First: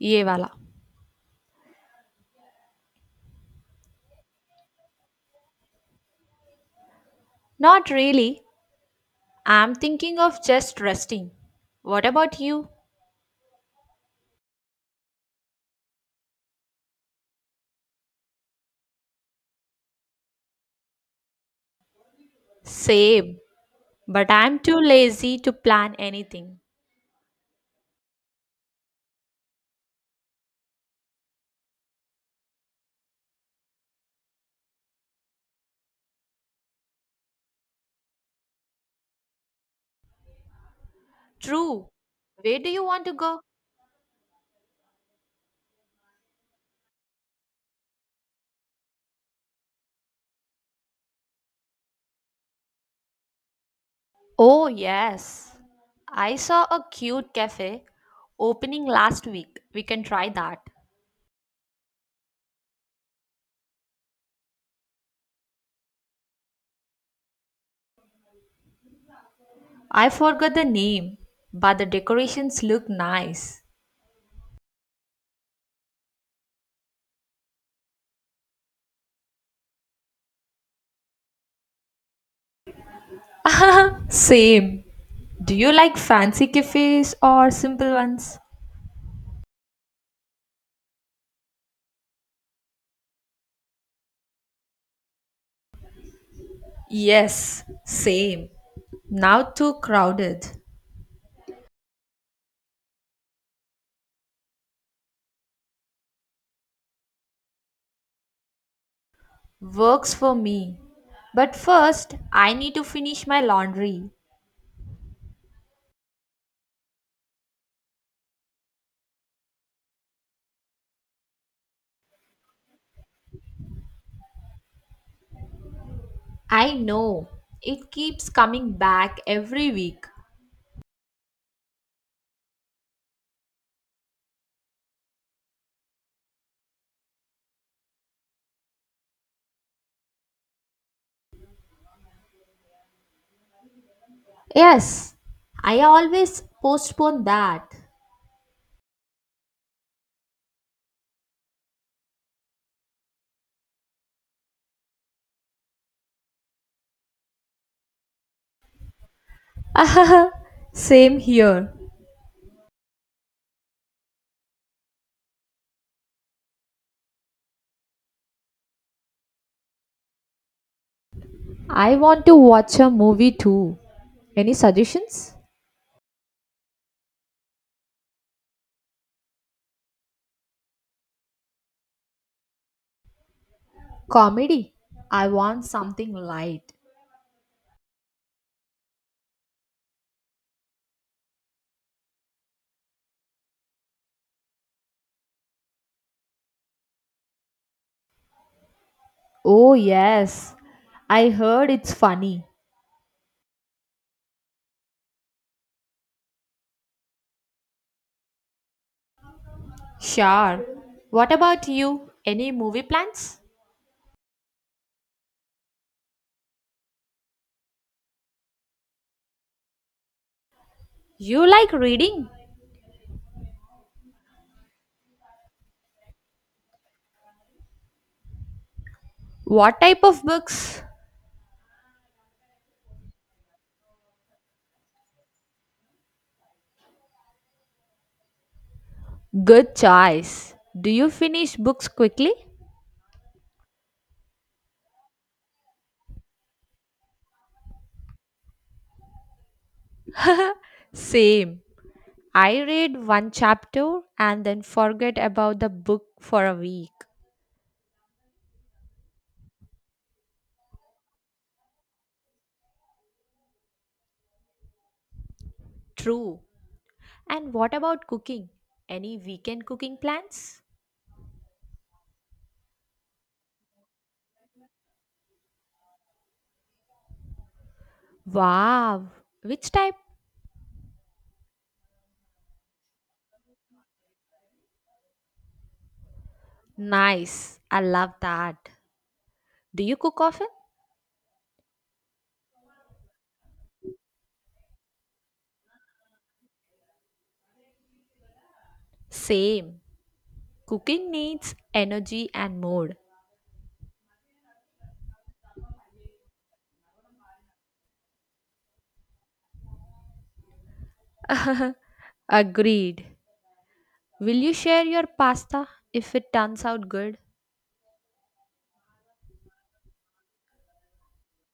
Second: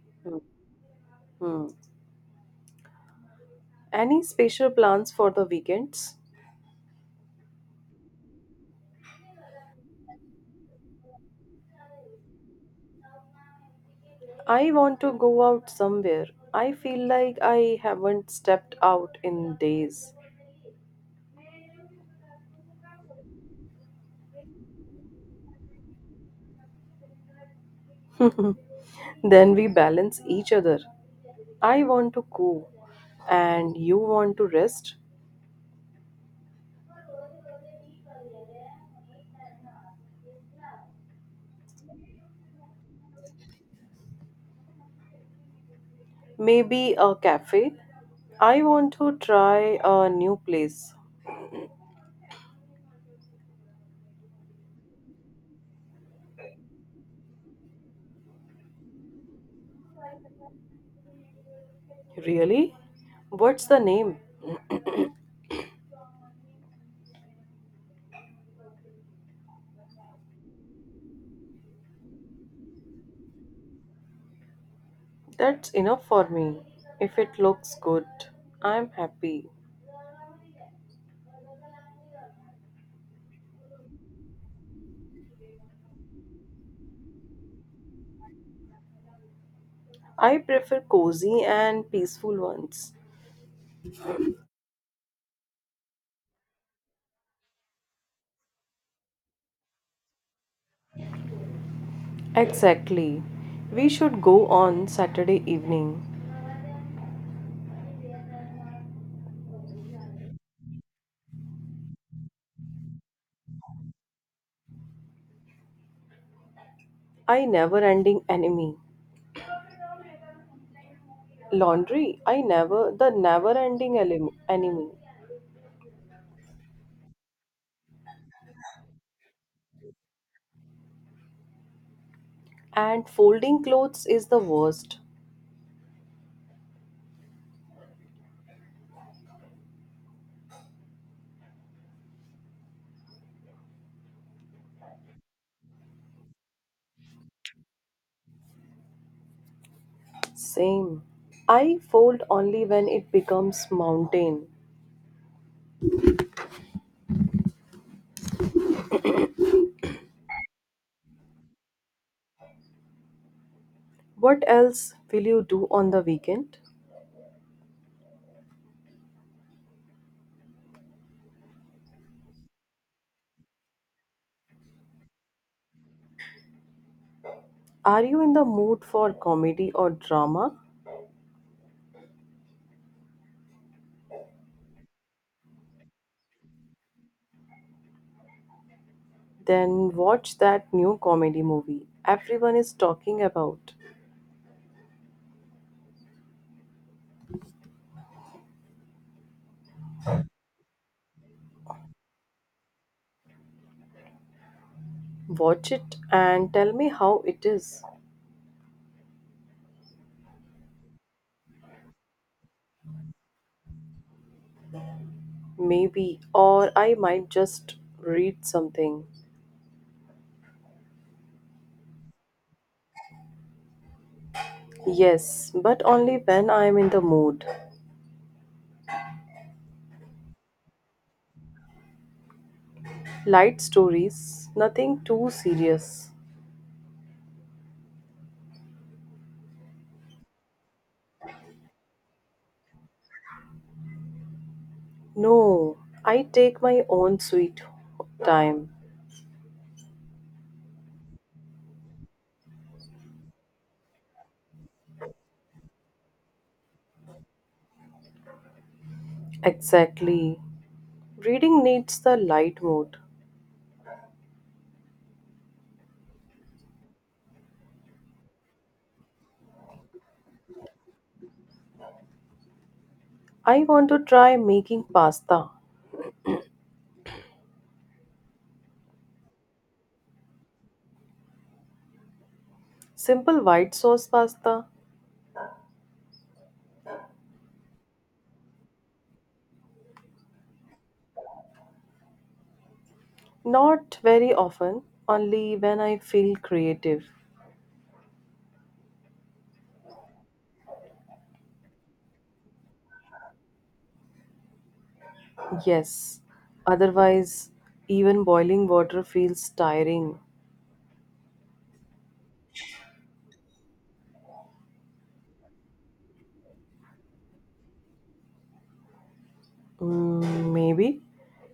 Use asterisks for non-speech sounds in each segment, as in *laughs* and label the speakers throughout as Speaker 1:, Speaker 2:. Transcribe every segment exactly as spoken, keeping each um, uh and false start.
Speaker 1: Yevala.
Speaker 2: Hmm. Any special plans for the weekends?
Speaker 1: Not really. I'm thinking of just resting. What about you?
Speaker 2: I want to go out somewhere. I feel like I haven't stepped out in days.
Speaker 1: Same. But I'm too lazy to plan anything.
Speaker 2: Then we balance each other. I want to go, and you want to rest.
Speaker 1: True. Where do you want to go?
Speaker 2: Maybe a cafe. I want to try a new place.
Speaker 1: Oh, yes. I saw a cute cafe opening last week. We can try that.
Speaker 2: Really? What's the name?
Speaker 1: I forgot the name, but the decorations look nice.
Speaker 2: That's enough for me. If it looks good, I'm happy.
Speaker 1: *laughs* Same. Do you like fancy cafes or simple ones?
Speaker 2: I prefer cozy and peaceful ones.
Speaker 1: Yes, same. Now too crowded.
Speaker 2: Exactly. We should go on Saturday evening.
Speaker 1: Works for me. But first, I need to finish my laundry.
Speaker 2: I never ending enemy. Laundry, I never, the never ending enemy.
Speaker 1: I know. It keeps coming back every week.
Speaker 2: And folding clothes is the worst.
Speaker 1: Yes, I always postpone that.
Speaker 2: Same. I fold only when it becomes mountain.
Speaker 1: *laughs* same here.
Speaker 2: What else will you do on the weekend?
Speaker 1: I want to watch a movie too. Any suggestions?
Speaker 2: Are you in the mood for comedy or drama?
Speaker 1: Comedy. I want something light.
Speaker 2: Then watch that new comedy movie everyone is talking about.
Speaker 1: Oh, yes. I heard it's funny.
Speaker 2: Watch it and tell me how it is.
Speaker 1: Sure. What about you? Any movie plans?
Speaker 2: Maybe, or I might just read something.
Speaker 1: You like reading?
Speaker 2: Yes, but only when I am in the mood.
Speaker 1: What type of books?
Speaker 2: Light stories, nothing too serious.
Speaker 1: Good choice. Do you finish books quickly?
Speaker 2: No, I take my own sweet time.
Speaker 1: Same. I read one chapter and then forget about the book for a week.
Speaker 2: Exactly. Reading needs the light mood.
Speaker 1: True. And what about cooking? Any weekend cooking plans?
Speaker 2: I want to try making pasta.
Speaker 1: Wow. Which type?
Speaker 2: Simple white sauce pasta.
Speaker 1: Nice. I love that. Do you cook often?
Speaker 2: Not very often, only when I feel creative.
Speaker 1: Same. Cooking needs energy and mood.
Speaker 2: Yes. Otherwise, even boiling water feels tiring.
Speaker 1: *laughs* Agreed. Will you share your pasta if it turns out good?
Speaker 2: Mm, maybe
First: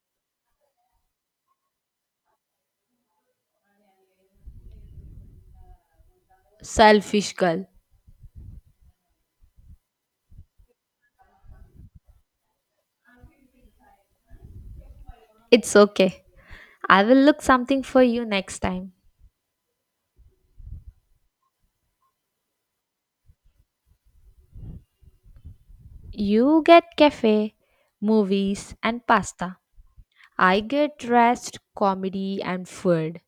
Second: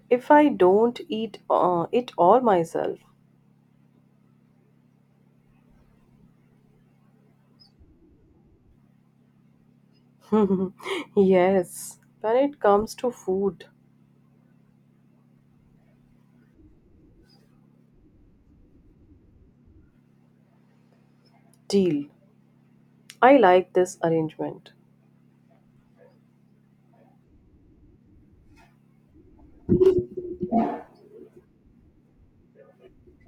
Speaker 2: if I don't eat uh, it all myself.
Speaker 1: Selfish girl.
Speaker 2: *laughs* Yes. When it comes to food,
Speaker 1: It's okay. I will look something for you next time.
Speaker 2: deal. I like this arrangement.
Speaker 1: You get cafe, movies, and pasta. I get rest, comedy, and food.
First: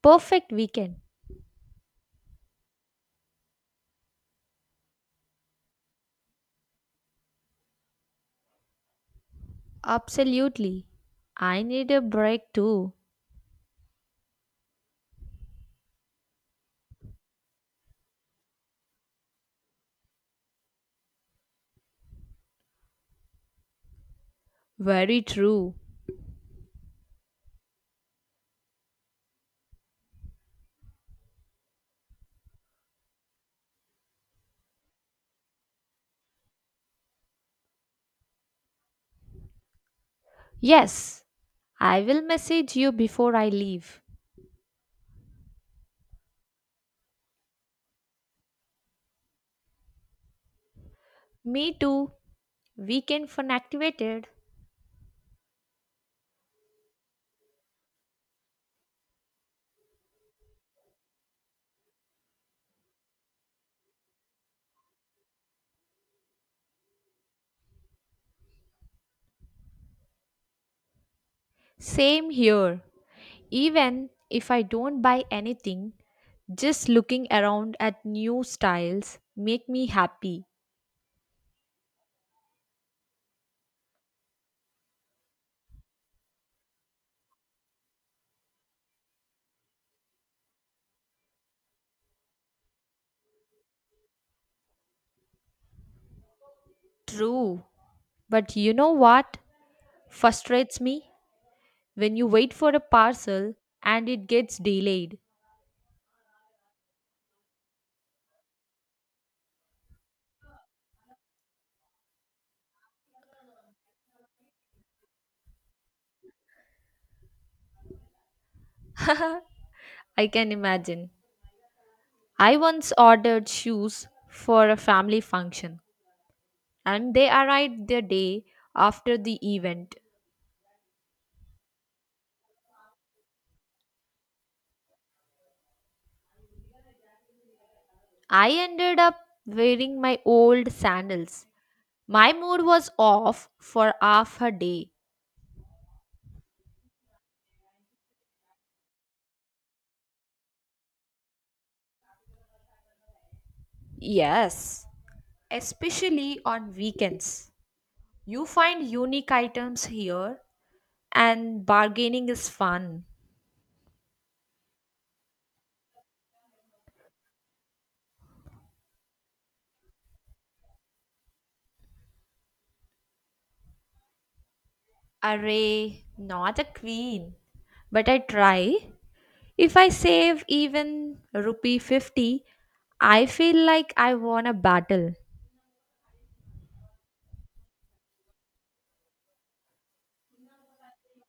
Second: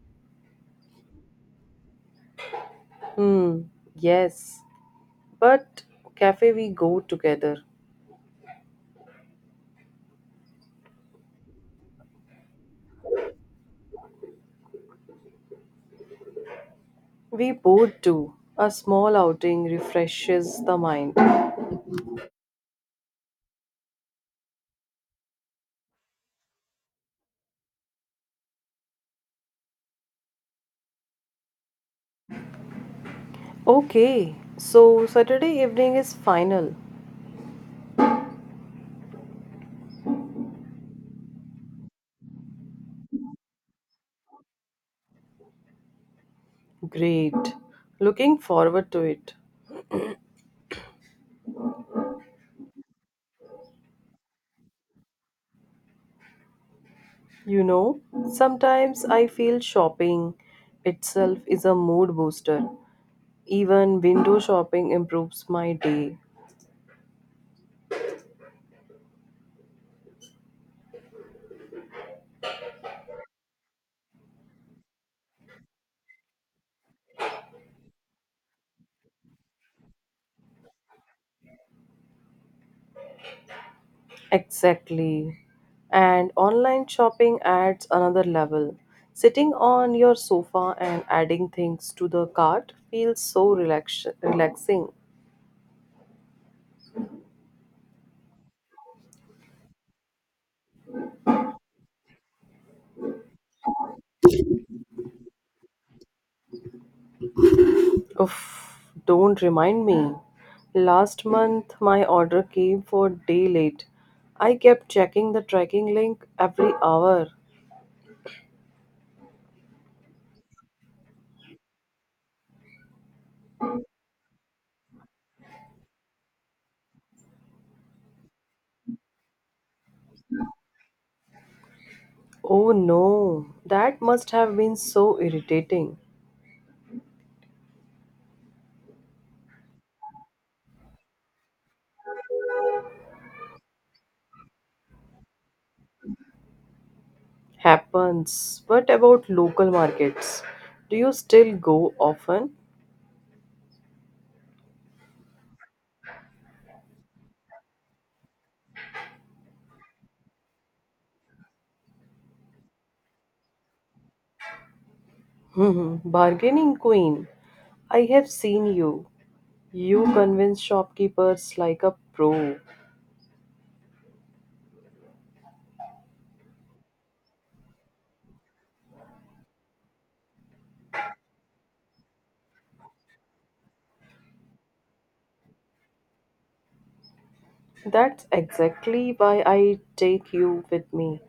Speaker 1: Perfect weekend.
Speaker 2: Hmm. Yes. But cafe we go together.
Speaker 1: Absolutely. I need a break too.
Speaker 2: We both do. A small outing refreshes the mind.
Speaker 1: Very true.
Speaker 2: Okay, so Saturday evening is final.
Speaker 1: Yes, I will message you before I leave.
Speaker 2: Great. Looking forward to it.
Speaker 1: Me too. Weekend fun activated.
Speaker 2: You know, sometimes I feel shopping itself is a mood booster. Even window shopping improves my day.
Speaker 1: Same here. Even if I don't buy anything, just looking around at new styles make me happy.
Speaker 2: Exactly. And online shopping adds another level. Sitting on your sofa and adding things to the cart feels so relax- relaxing.
Speaker 1: True. But you know what frustrates me? When you wait for a parcel and it gets delayed.
Speaker 2: Oof, don't remind me. Last month my order came for a day late. I kept checking the tracking link every hour.
Speaker 1: *laughs* I can imagine. I once ordered shoes for a family function and they arrived the day after the event.
Speaker 2: Oh no, that must have been so irritating.
Speaker 1: I ended up wearing my old sandals. My mood was off for half a day.
Speaker 2: Happens. What about local markets? Do you still go often?
Speaker 1: Yes, especially on weekends. You find unique items here, and bargaining is fun.
Speaker 2: Hmm, bargaining queen, I have seen you. You convince shopkeepers like a pro.
Speaker 1: Array, not a queen, but I try. If I save even rupee fifty, I feel like I won a battle.
Speaker 2: That's exactly why I take you with me.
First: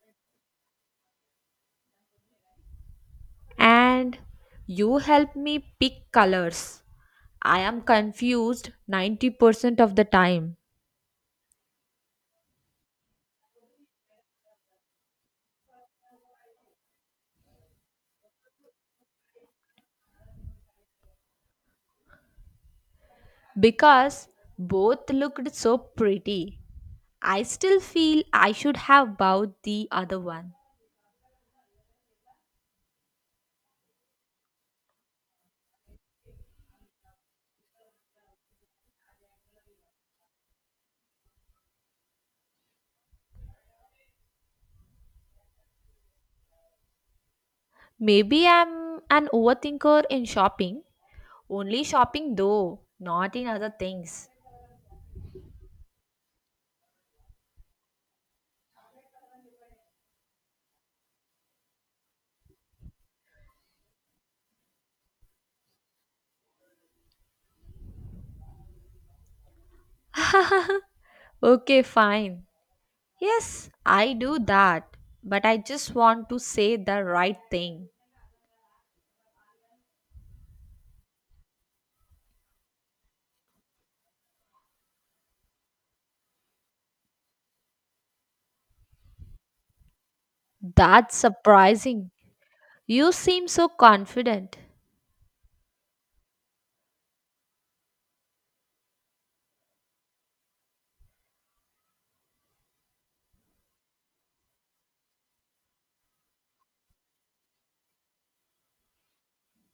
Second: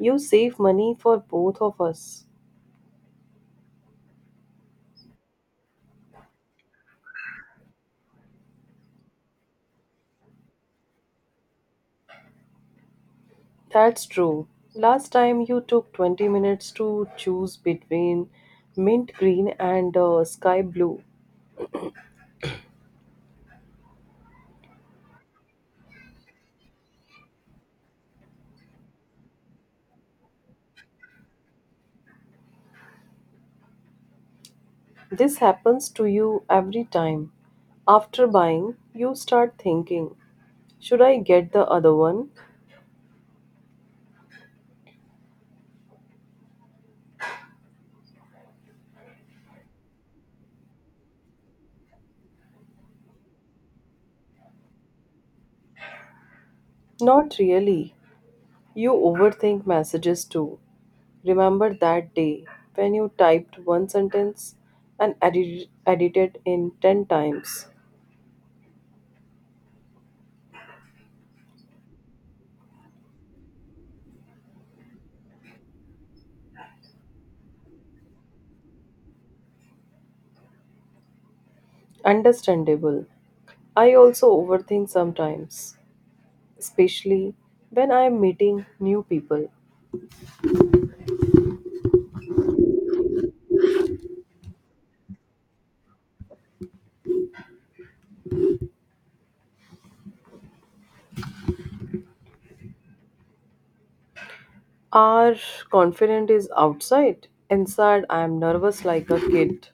Speaker 2: You save money for both of us.
Speaker 1: And you help me pick colors. I am confused ninety percent of the time.
Speaker 2: That's true. Last time you took twenty minutes to choose between mint green and uh, sky blue.
Speaker 1: Because both looked so pretty. I still feel I should have bought the other one.
Speaker 2: This happens to you every time. After buying, you start thinking, should I get the other one?
Speaker 1: Maybe I'm an overthinker in shopping. Only shopping though, not in other things.
Speaker 2: Not really. You overthink messages too. Remember that day when you typed one sentence and edit- edited in ten times?
Speaker 1: *laughs* okay, fine. Yes, I do that. But I just want to say the right thing.
Speaker 2: Understandable. I also overthink sometimes, especially when I am meeting new people.
Speaker 1: That's surprising. You seem so confident.
Speaker 2: Our confidence is outside. Inside, I am nervous like a kid.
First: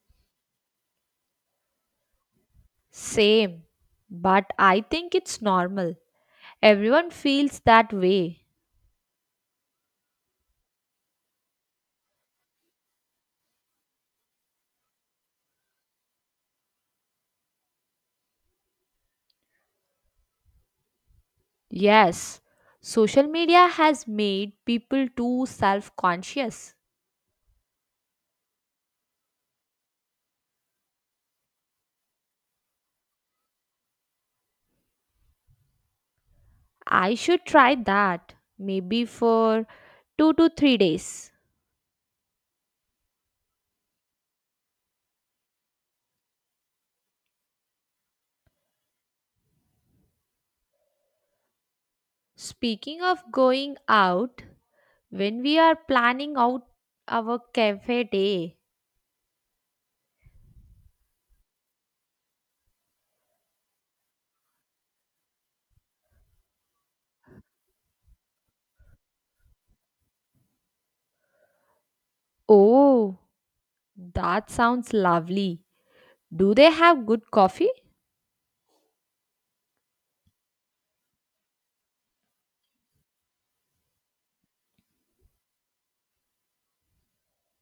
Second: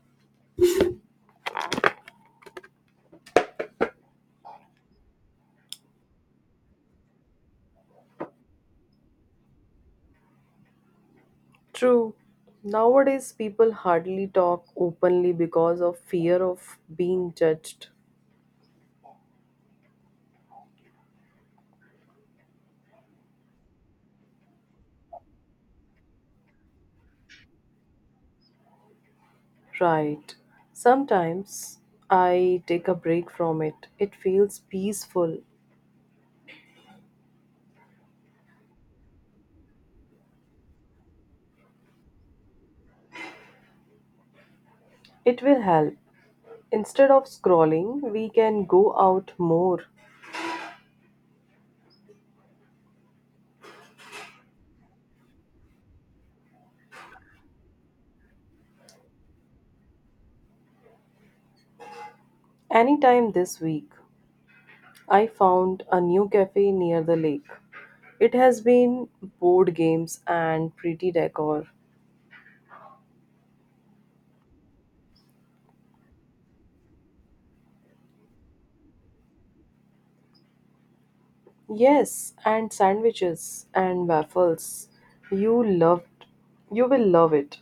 Speaker 1: Same. But I think it's normal. Everyone feels that way.
Speaker 2: True. Nowadays, people hardly talk openly because of fear of being judged.
Speaker 1: Yes, social media has made people too self conscious.
Speaker 2: Right. Sometimes I take a break from it. It feels peaceful.
Speaker 1: I should try that maybe for two to three days.
Speaker 2: It will help. Instead of scrolling, we can go out more.
Speaker 1: Speaking of going out, when we are planning out our cafe day,
Speaker 2: Anytime this week, I found a new cafe near the lake. It has been board games and pretty decor.
Speaker 1: oh, that sounds lovely. Do they have good coffee?
Speaker 2: Yes, and sandwiches and waffles. You loved you will love it.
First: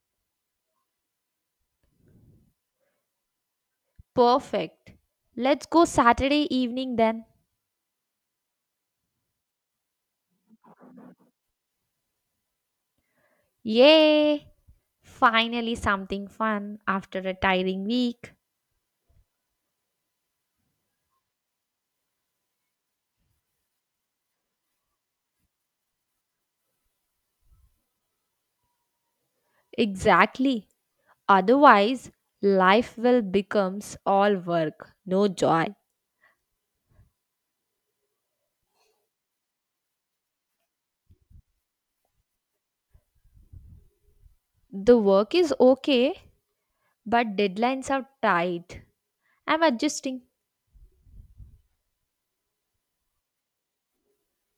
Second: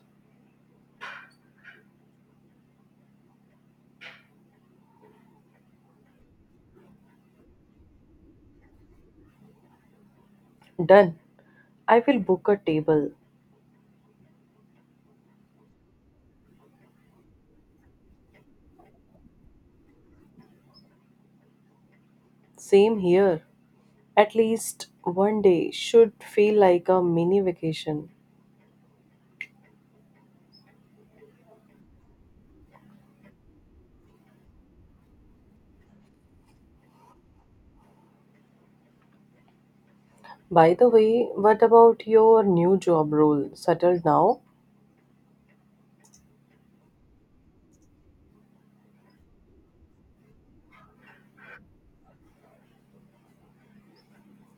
Speaker 1: Perfect. Let's go Saturday evening then.
Speaker 2: Done. I will book a table.
Speaker 1: Yay! Finally, something fun after a tiring week.
Speaker 2: Same here. At least one day should feel like a mini vacation.
Speaker 1: Exactly. Otherwise, life will becomes all work, no joy.
Speaker 2: By the way, what about your new job role? Settled now?
Speaker 1: The work is okay, but deadlines are tight. I'm adjusting.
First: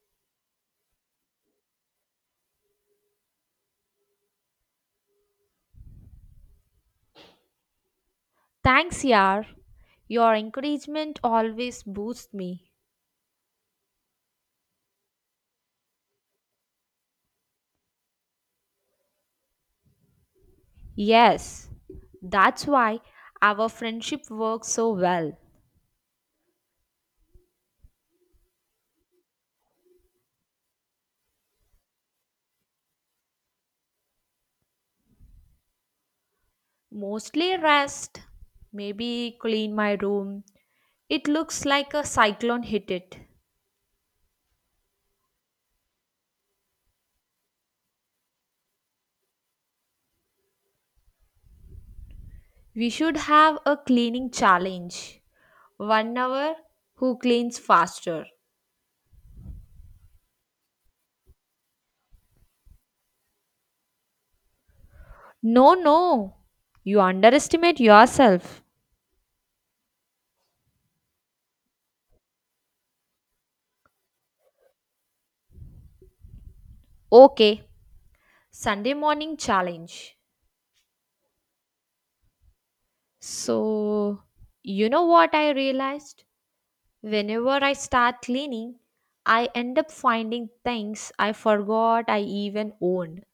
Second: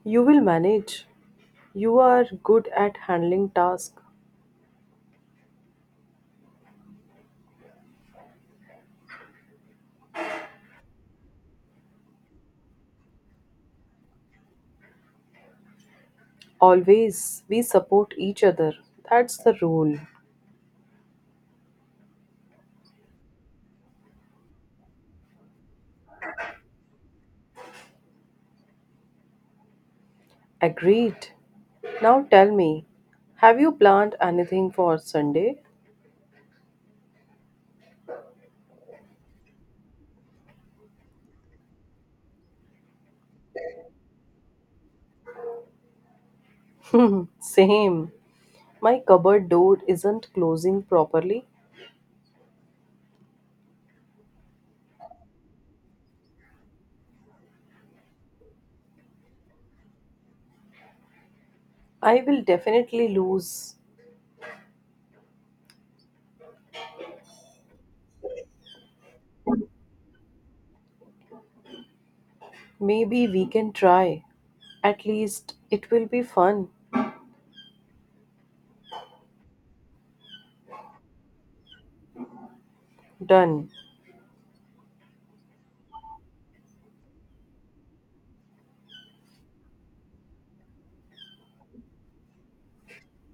Speaker 2: You will manage. You are good at handling tasks.
Speaker 1: Thanks, yaar. Your encouragement always boosts me.
Speaker 2: Always we support each other. That's the rule.
Speaker 1: Yes, that's why our friendship works so well.
Speaker 2: Agreed. Now tell me, have you planned anything for Sunday?
Speaker 1: Mostly rest, maybe clean my room. It looks like a cyclone hit it.
Speaker 2: *laughs* Same. My cupboard door isn't closing properly.
Speaker 1: We should have a cleaning challenge. One hour, who cleans faster?
Speaker 2: I will definitely lose.
Speaker 1: No, no. You underestimate yourself.
Speaker 2: Maybe we can try. At least it will be fun.
Speaker 1: Okay. Sunday morning challenge.
Speaker 2: Done.
Speaker 1: So, you know what I realized? Whenever I start cleaning, I end up finding things I forgot I even owned.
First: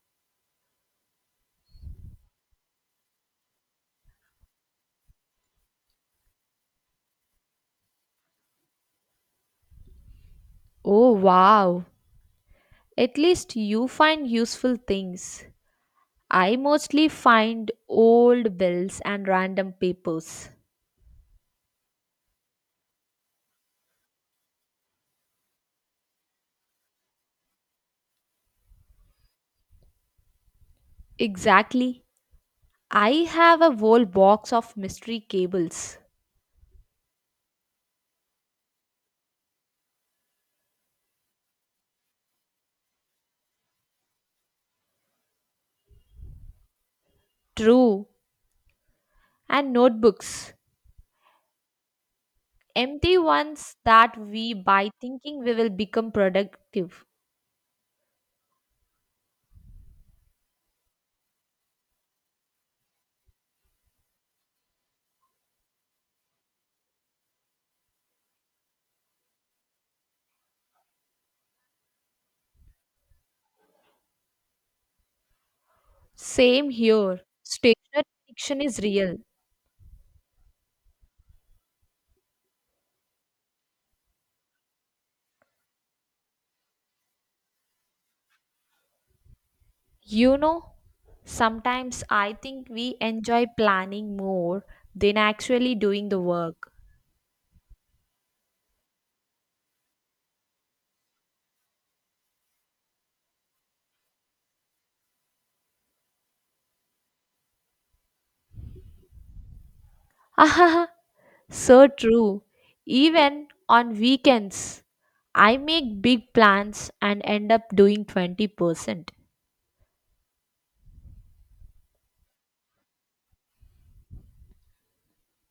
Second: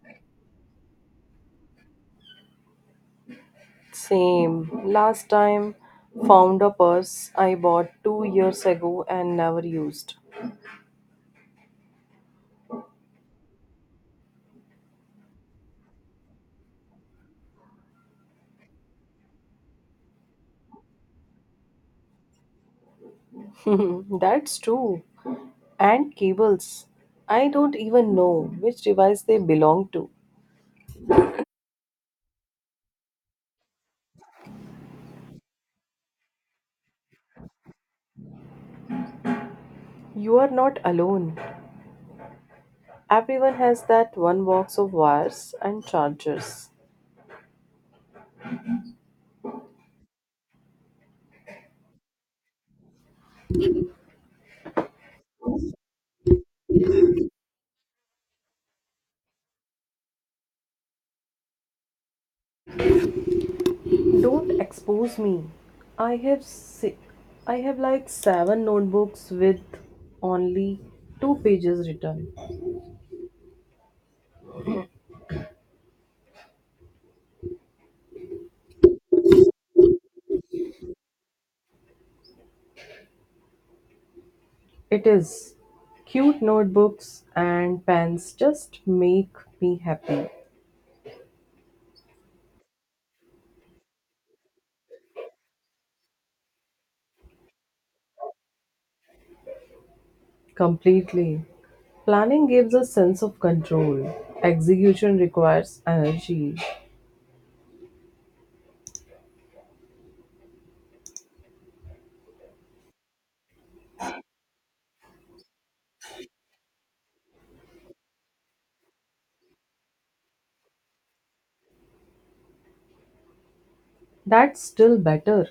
Speaker 2: Same. Last time, found a purse I bought two years ago and never used.
Speaker 1: Oh, wow. At least you find useful things. I mostly find old bills and random papers.
Speaker 2: *laughs* That's true. And cables. I don't even know which device they belong to.
Speaker 1: Exactly. I have a whole box of mystery cables.
Speaker 2: You are not alone. Everyone has that one box of wires and chargers.
Speaker 1: True. And notebooks. Empty ones that we buy thinking we will become productive.
Speaker 2: Don't expose me. I have si- I have like seven notebooks with only two pages written.
Speaker 1: Same here. Stationary addiction is real.
Speaker 2: It is. Cute notebooks and pens just make me happy.
Speaker 1: You know, sometimes I think we enjoy planning more than actually doing the work.
Speaker 2: Completely. Planning gives a sense of control. Execution requires energy.
Speaker 1: *laughs* So true. Even on weekends, I make big plans and end up doing twenty percent.
Speaker 2: That's still better.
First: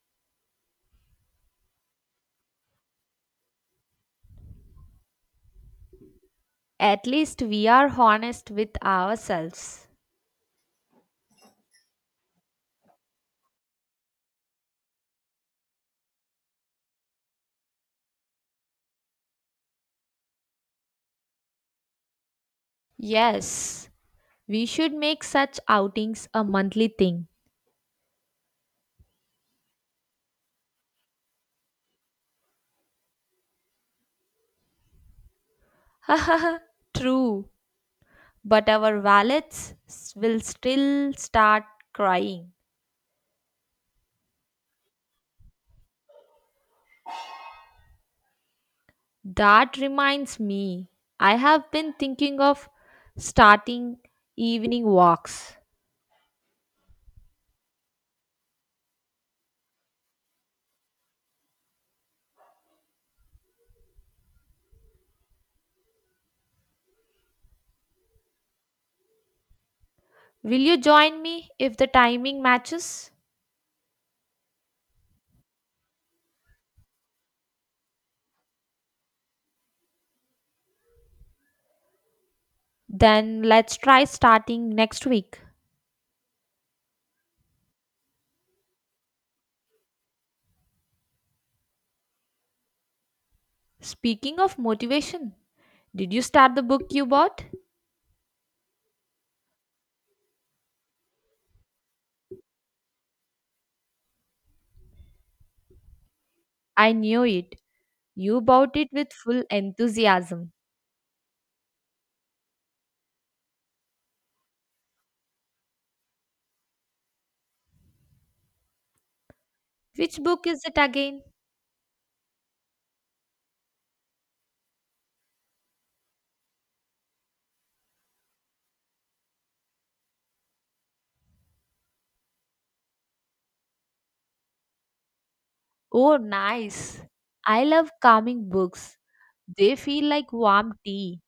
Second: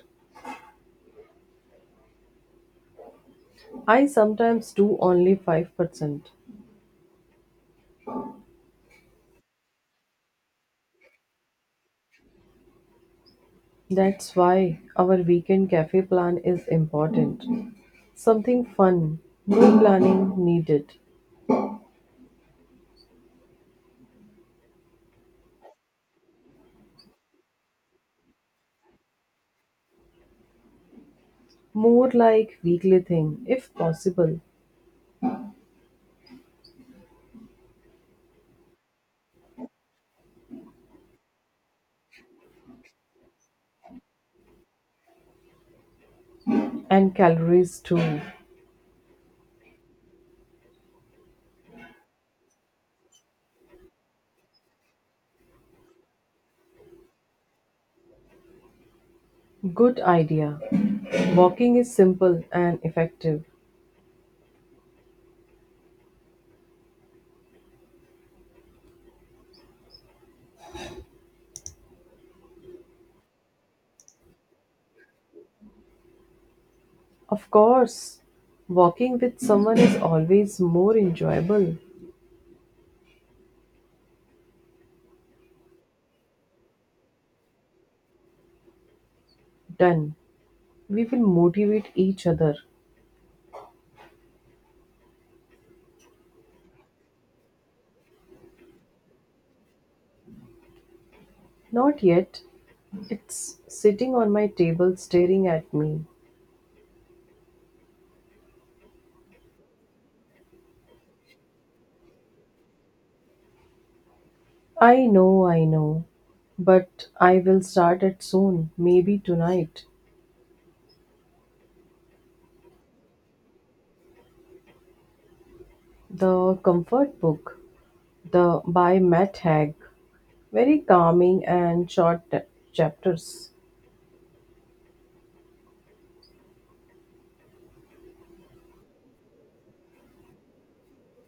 Speaker 2: I sometimes do only five percent.
Speaker 1: At least we are honest with ourselves.
Speaker 2: That's why our weekend cafe plan is important. Something fun, no planning needed.
Speaker 1: Yes, we should make such outings a monthly thing.
Speaker 2: More like weekly thing if possible
Speaker 1: *laughs* True, but our wallets s- will still start crying.
Speaker 2: and calories too.
Speaker 1: That reminds me, I have been thinking of starting evening walks.
Speaker 2: Good idea. Walking is simple and effective.
Speaker 1: Will you join me if the timing matches?
Speaker 2: Of course, walking with someone is always more enjoyable.
Speaker 1: Then let's try starting next week.
Speaker 2: Done. We will motivate each other.
Speaker 1: Speaking of motivation, did you start the book you bought?
Speaker 2: Not yet. It's sitting on my table staring at me.
Speaker 1: I knew it. You bought it with full enthusiasm.
Speaker 2: I know, I know. But I will start it soon, maybe tonight.
Speaker 1: Which book is it again?
Speaker 2: The Comfort Book, the by Matt Haig. Very calming and short t- chapters.
Speaker 1: Oh, nice. I love calming books. They feel like warm tea.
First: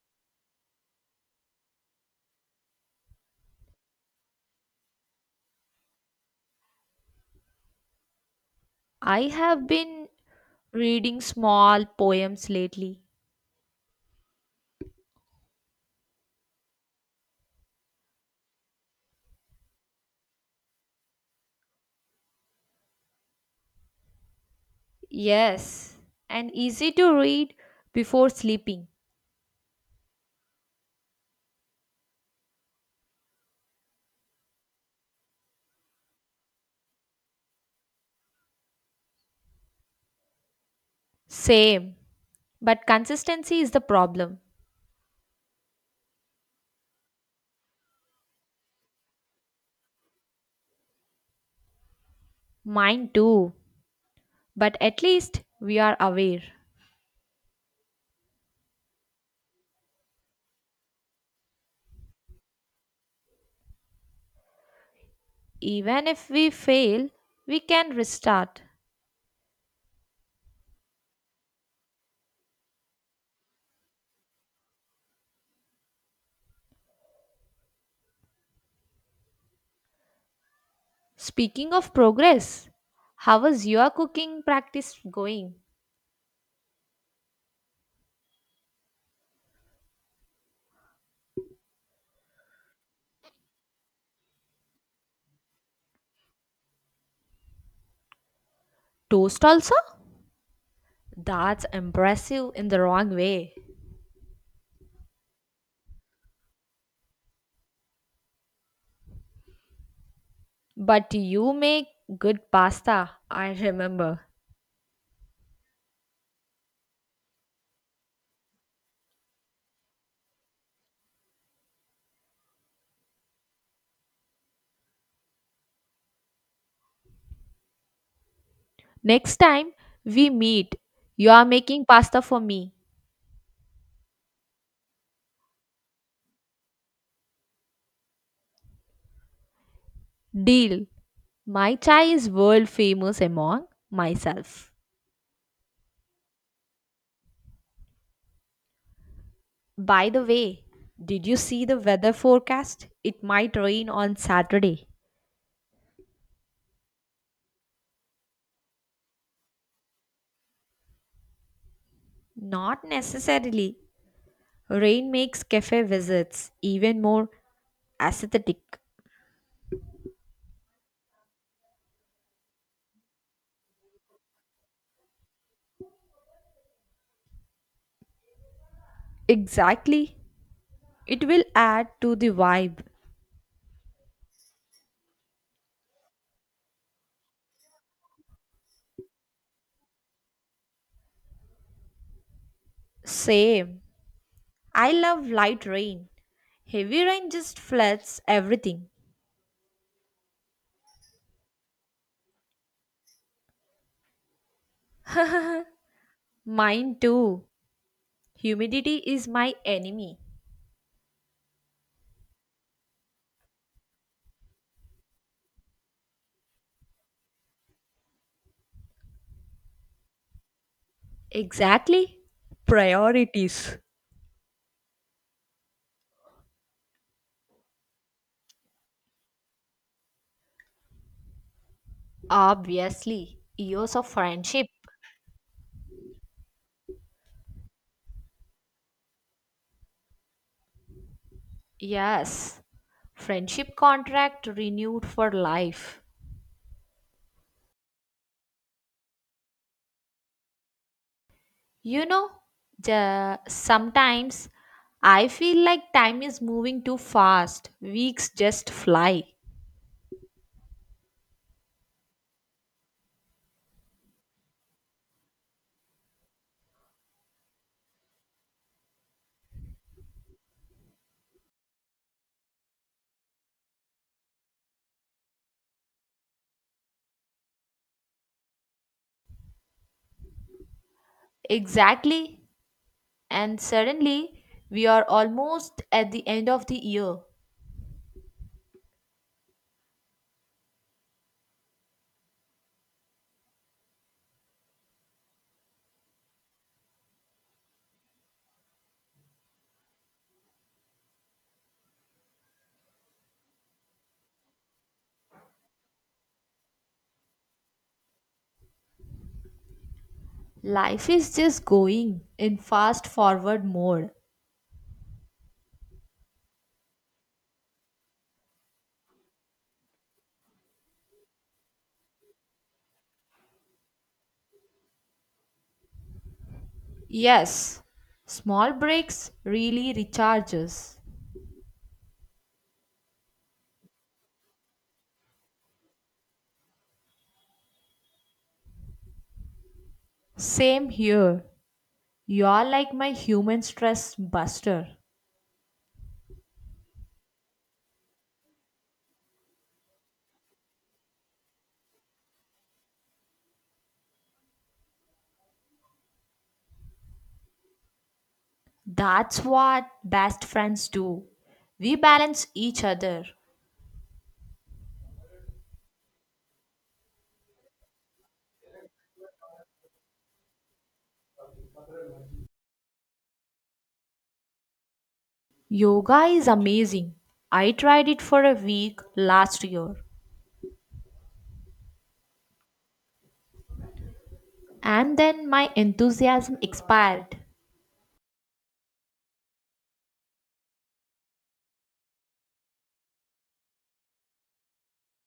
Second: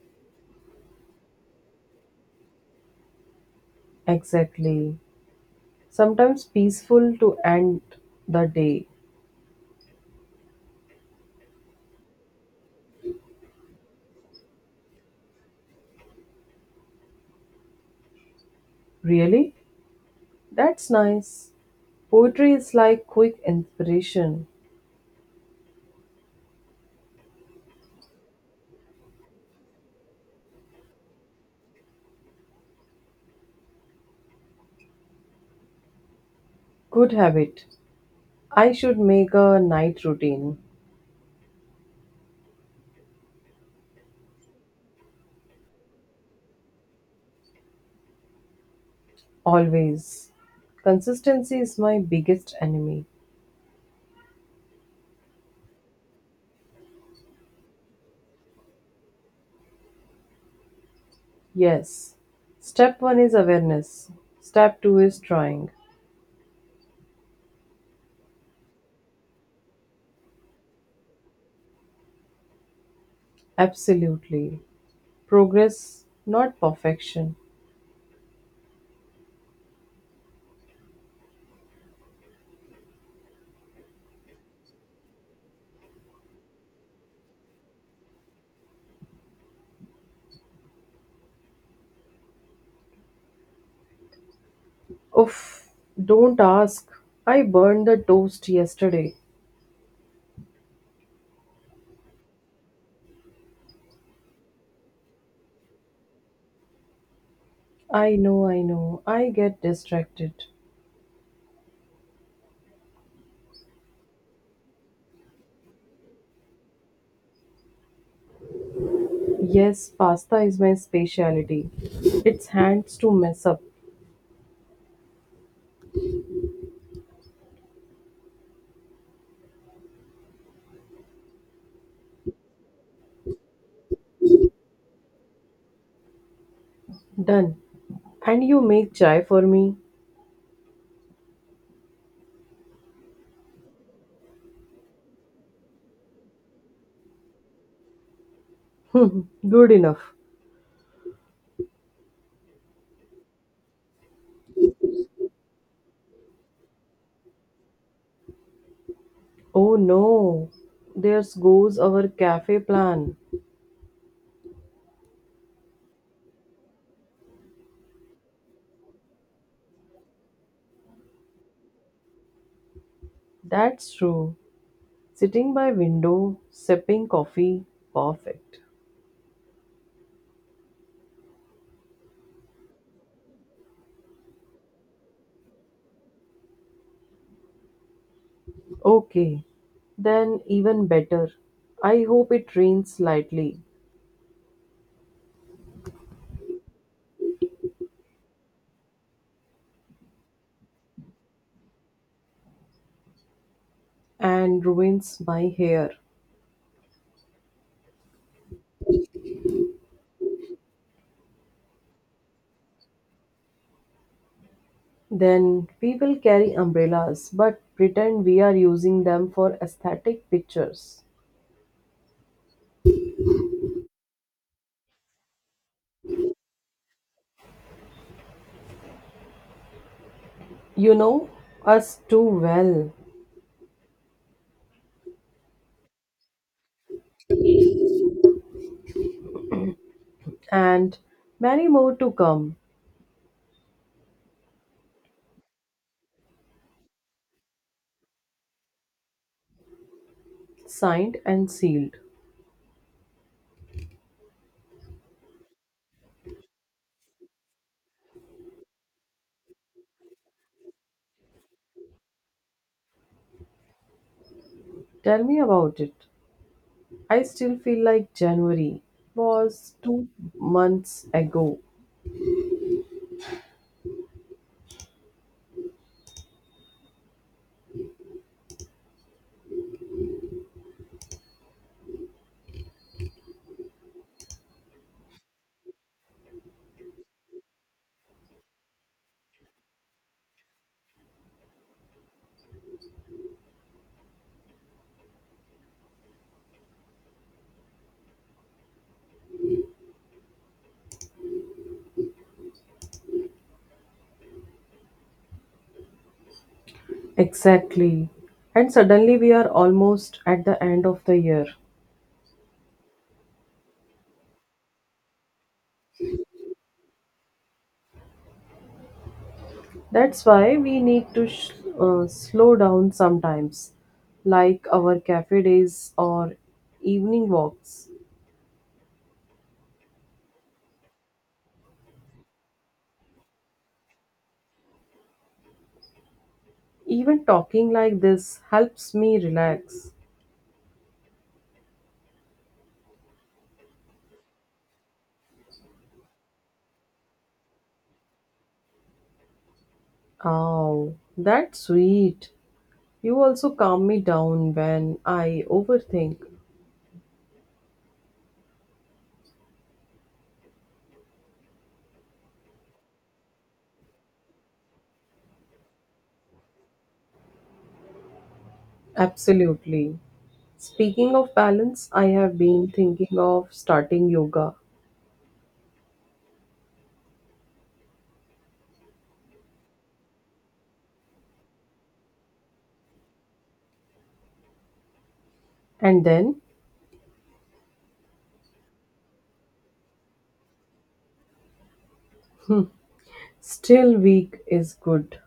Speaker 2: Exactly. Sometimes peaceful to end the day.
Speaker 1: I have been reading small poems lately.
Speaker 2: Really? That's nice. Poetry is like quick inspiration.
Speaker 1: Yes, and easy to read before sleeping.
Speaker 2: Good habit. I should make a night routine.
Speaker 1: Same. But consistency is the problem.
Speaker 2: Always. Consistency is my biggest enemy.
Speaker 1: Mine too. But at least we are aware.
Speaker 2: Yes. Step one is awareness. Step two is trying.
Speaker 1: Even if we fail, we can restart.
Speaker 2: Absolutely. Progress, not perfection.
Speaker 1: Speaking of progress, how is your cooking practice going?
Speaker 2: Oof, don't ask. I burned the toast yesterday.
Speaker 1: Toast also? That's impressive in the wrong way.
Speaker 2: I know, I know. I get distracted.
Speaker 1: But you make good pasta, I remember.
Speaker 2: Yes, pasta is my specialty. It's hands to mess up.
Speaker 1: Next time we meet, you are making pasta for me.
Speaker 2: Done. And you make chai for me?
Speaker 1: Deal. My chai is world famous among myself.
Speaker 2: *laughs* Hmm, good
Speaker 1: By
Speaker 2: enough.
Speaker 1: the way, did you see the weather forecast? It might rain on Saturday.
Speaker 2: Oh no. There goes our cafe
Speaker 1: Not
Speaker 2: plan.
Speaker 1: necessarily. Rain makes cafe visits even more aesthetic.
Speaker 2: That's true. Sitting by window, sipping coffee. Perfect.
Speaker 1: Exactly. It will add to the vibe.
Speaker 2: Okay. Then even better. I hope it rains slightly
Speaker 1: Same. I love light rain. Heavy rain just floods everything.
Speaker 2: and ruins my hair.
Speaker 1: Mine too. Humidity is my enemy.
Speaker 2: Then people carry umbrellas but pretend we are using them for aesthetic pictures.
Speaker 1: Exactly. Priorities.
Speaker 2: You know us too well,
Speaker 1: Obviously. Years of friendship.
Speaker 2: and many more to come,
Speaker 1: Yes, friendship contract renewed for life.
Speaker 2: signed and sealed.
Speaker 1: You know, the, sometimes I feel like time is moving too fast. Weeks just fly.
Speaker 2: Tell me about it. I still feel like January was two months ago.
Speaker 1: Exactly. And suddenly, we are almost at the end of the year.
Speaker 2: Exactly. And suddenly we are almost at the end of
Speaker 1: Life
Speaker 2: the
Speaker 1: is
Speaker 2: year.
Speaker 1: just going in fast forward mode.
Speaker 2: That's why we need to sh- uh, slow down sometimes, like our cafe days or evening
Speaker 1: Yes,
Speaker 2: walks.
Speaker 1: small breaks really recharges.
Speaker 2: Even talking like this helps me relax.
Speaker 1: Same here. You're like my human stress buster.
Speaker 2: Oh, that's sweet. You also calm me down when I overthink.
Speaker 1: That's what best friends do. We balance each other.
Speaker 2: Absolutely. Speaking of balance, I have been thinking of starting yoga.
Speaker 1: Yoga is amazing. I tried it for a week last year and then my
Speaker 2: And then,
Speaker 1: enthusiasm expired.
Speaker 2: still weak is good.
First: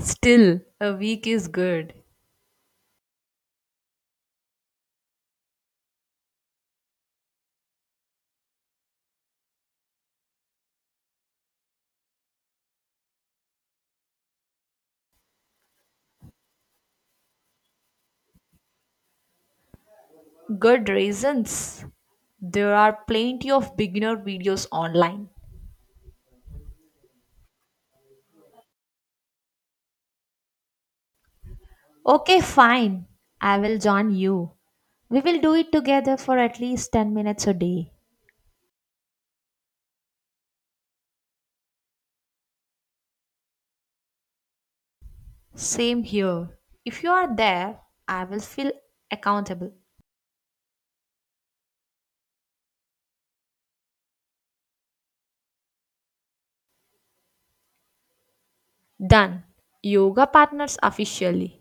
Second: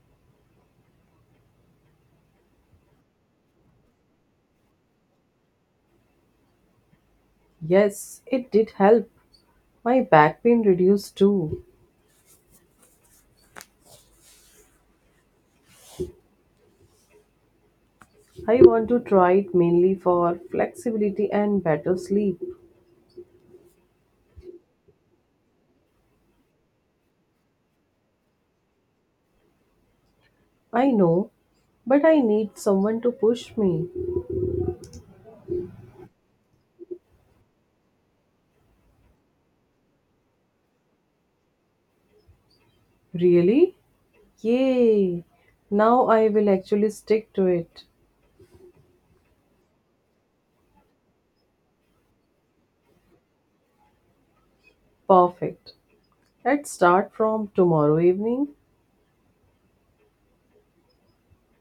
Speaker 1: Still, a week is good.
Speaker 2: Yes, it did help. My back pain reduced too. I want to try it mainly for
Speaker 1: Good
Speaker 2: flexibility and
Speaker 1: reasons.
Speaker 2: better sleep.
Speaker 1: There are plenty of beginner videos online.
Speaker 2: I know, but I
Speaker 1: Okay,
Speaker 2: need someone
Speaker 1: fine.
Speaker 2: to push
Speaker 1: I will
Speaker 2: me.
Speaker 1: join you. We will do it together for at least ten minutes a day.
Speaker 2: Really? Yay!
Speaker 1: Same
Speaker 2: Now I will
Speaker 1: here.
Speaker 2: actually
Speaker 1: If you are
Speaker 2: stick to
Speaker 1: there,
Speaker 2: it.
Speaker 1: I will feel accountable.
Speaker 2: Perfect. Let's start from tomorrow evening.
Speaker 1: Done. Yoga partners officially.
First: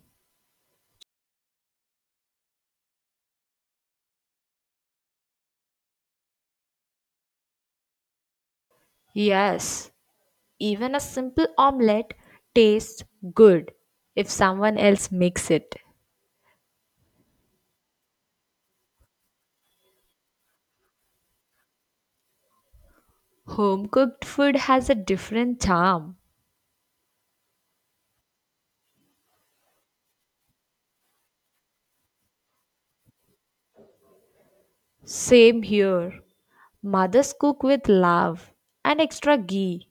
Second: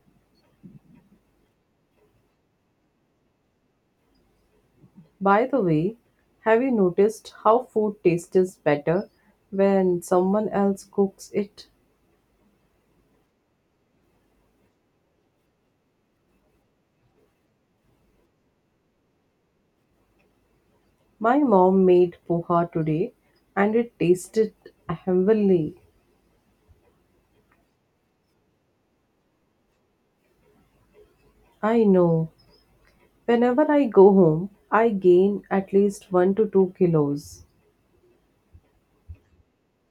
Speaker 2: By the way, have you noticed how food tastes better
Speaker 1: Yes,
Speaker 2: when someone else
Speaker 1: even a
Speaker 2: cooks
Speaker 1: simple
Speaker 2: it?
Speaker 1: omelette tastes good if someone else makes it.
Speaker 2: My mom made poha today and
Speaker 1: Home
Speaker 2: it
Speaker 1: cooked
Speaker 2: tasted
Speaker 1: food has a different
Speaker 2: heavenly.
Speaker 1: charm.
Speaker 2: I know. Whenever I go home, I gain
Speaker 1: Same
Speaker 2: at least
Speaker 1: here.
Speaker 2: one to two
Speaker 1: Mothers
Speaker 2: kilos.
Speaker 1: cook with love and extra ghee.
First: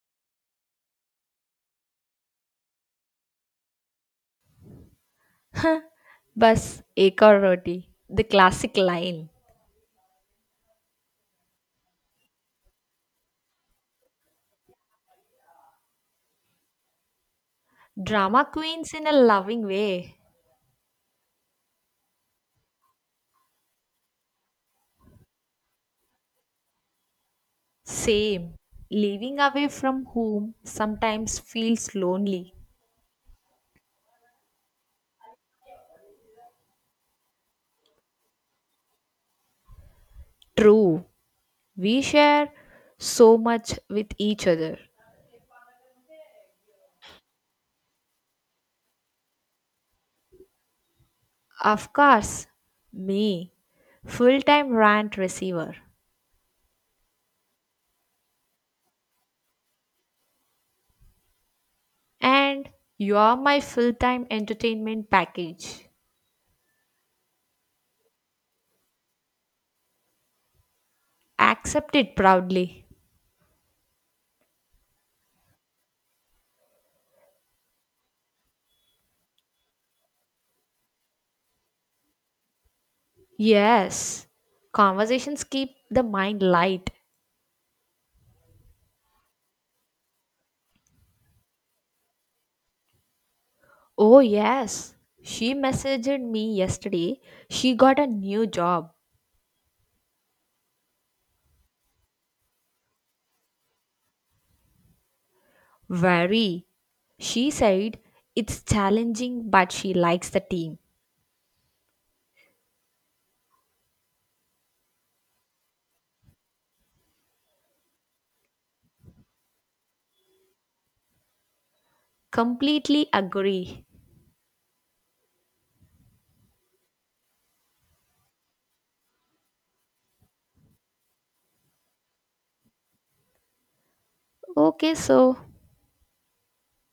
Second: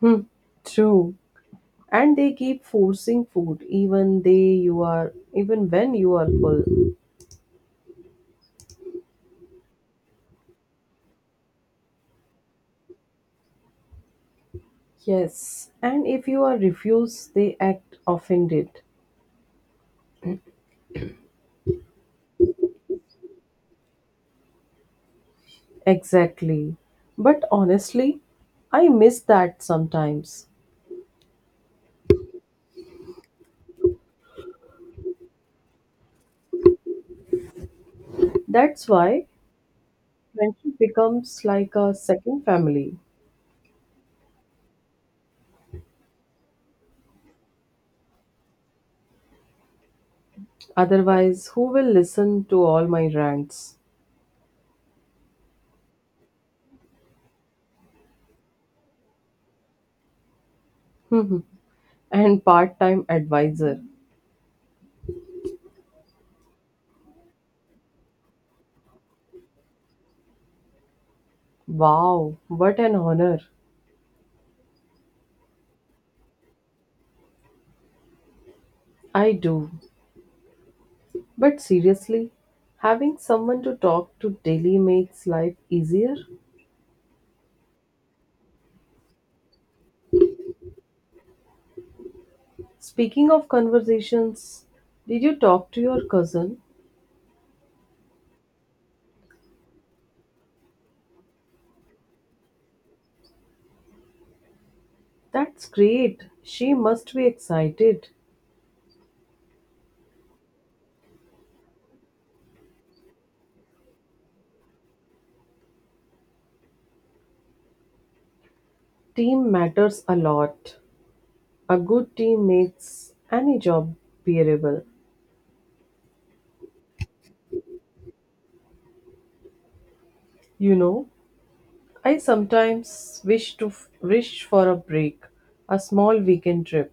Speaker 2: Hmm, true. And they keep forcing food even they you are even when you are full.
Speaker 1: Bas ek aur roti, the classic line.
Speaker 2: Yes, and if you are refused, they act
Speaker 1: Drama
Speaker 2: offended.
Speaker 1: queens in a loving way.
Speaker 2: Exactly. But honestly,
Speaker 1: Same.
Speaker 2: I miss
Speaker 1: Living
Speaker 2: that
Speaker 1: away from
Speaker 2: sometimes.
Speaker 1: home sometimes feels lonely.
Speaker 2: That's why friendship
Speaker 1: True.
Speaker 2: becomes like a
Speaker 1: We
Speaker 2: second
Speaker 1: share
Speaker 2: family.
Speaker 1: so much with each other.
Speaker 2: Otherwise, who will
Speaker 1: Of
Speaker 2: listen
Speaker 1: course,
Speaker 2: to all my
Speaker 1: me,
Speaker 2: rants?
Speaker 1: full time rant receiver.
Speaker 2: *laughs* And
Speaker 1: And
Speaker 2: part time
Speaker 1: you're my
Speaker 2: advisor.
Speaker 1: full time entertainment package. Accept it
Speaker 2: Wow, what
Speaker 1: proudly.
Speaker 2: an honor. I do. But seriously, having someone to talk
Speaker 1: Yes.
Speaker 2: to daily makes
Speaker 1: Conversations
Speaker 2: life
Speaker 1: keep the
Speaker 2: easier.
Speaker 1: mind light.
Speaker 2: Speaking of
Speaker 1: Oh,
Speaker 2: conversations,
Speaker 1: yes.
Speaker 2: did you
Speaker 1: She
Speaker 2: talk to your
Speaker 1: messaged me
Speaker 2: cousin?
Speaker 1: yesterday. She got a new job.
Speaker 2: That's great.
Speaker 1: Very.
Speaker 2: She must be
Speaker 1: She said
Speaker 2: excited.
Speaker 1: it's challenging, but she likes the team.
Speaker 2: Team matters a lot. A good team
Speaker 1: Completely
Speaker 2: makes any
Speaker 1: agree.
Speaker 2: job bearable. You know, I sometimes wish to wish for a
Speaker 1: Okay,
Speaker 2: break,
Speaker 1: so
Speaker 2: a small weekend trip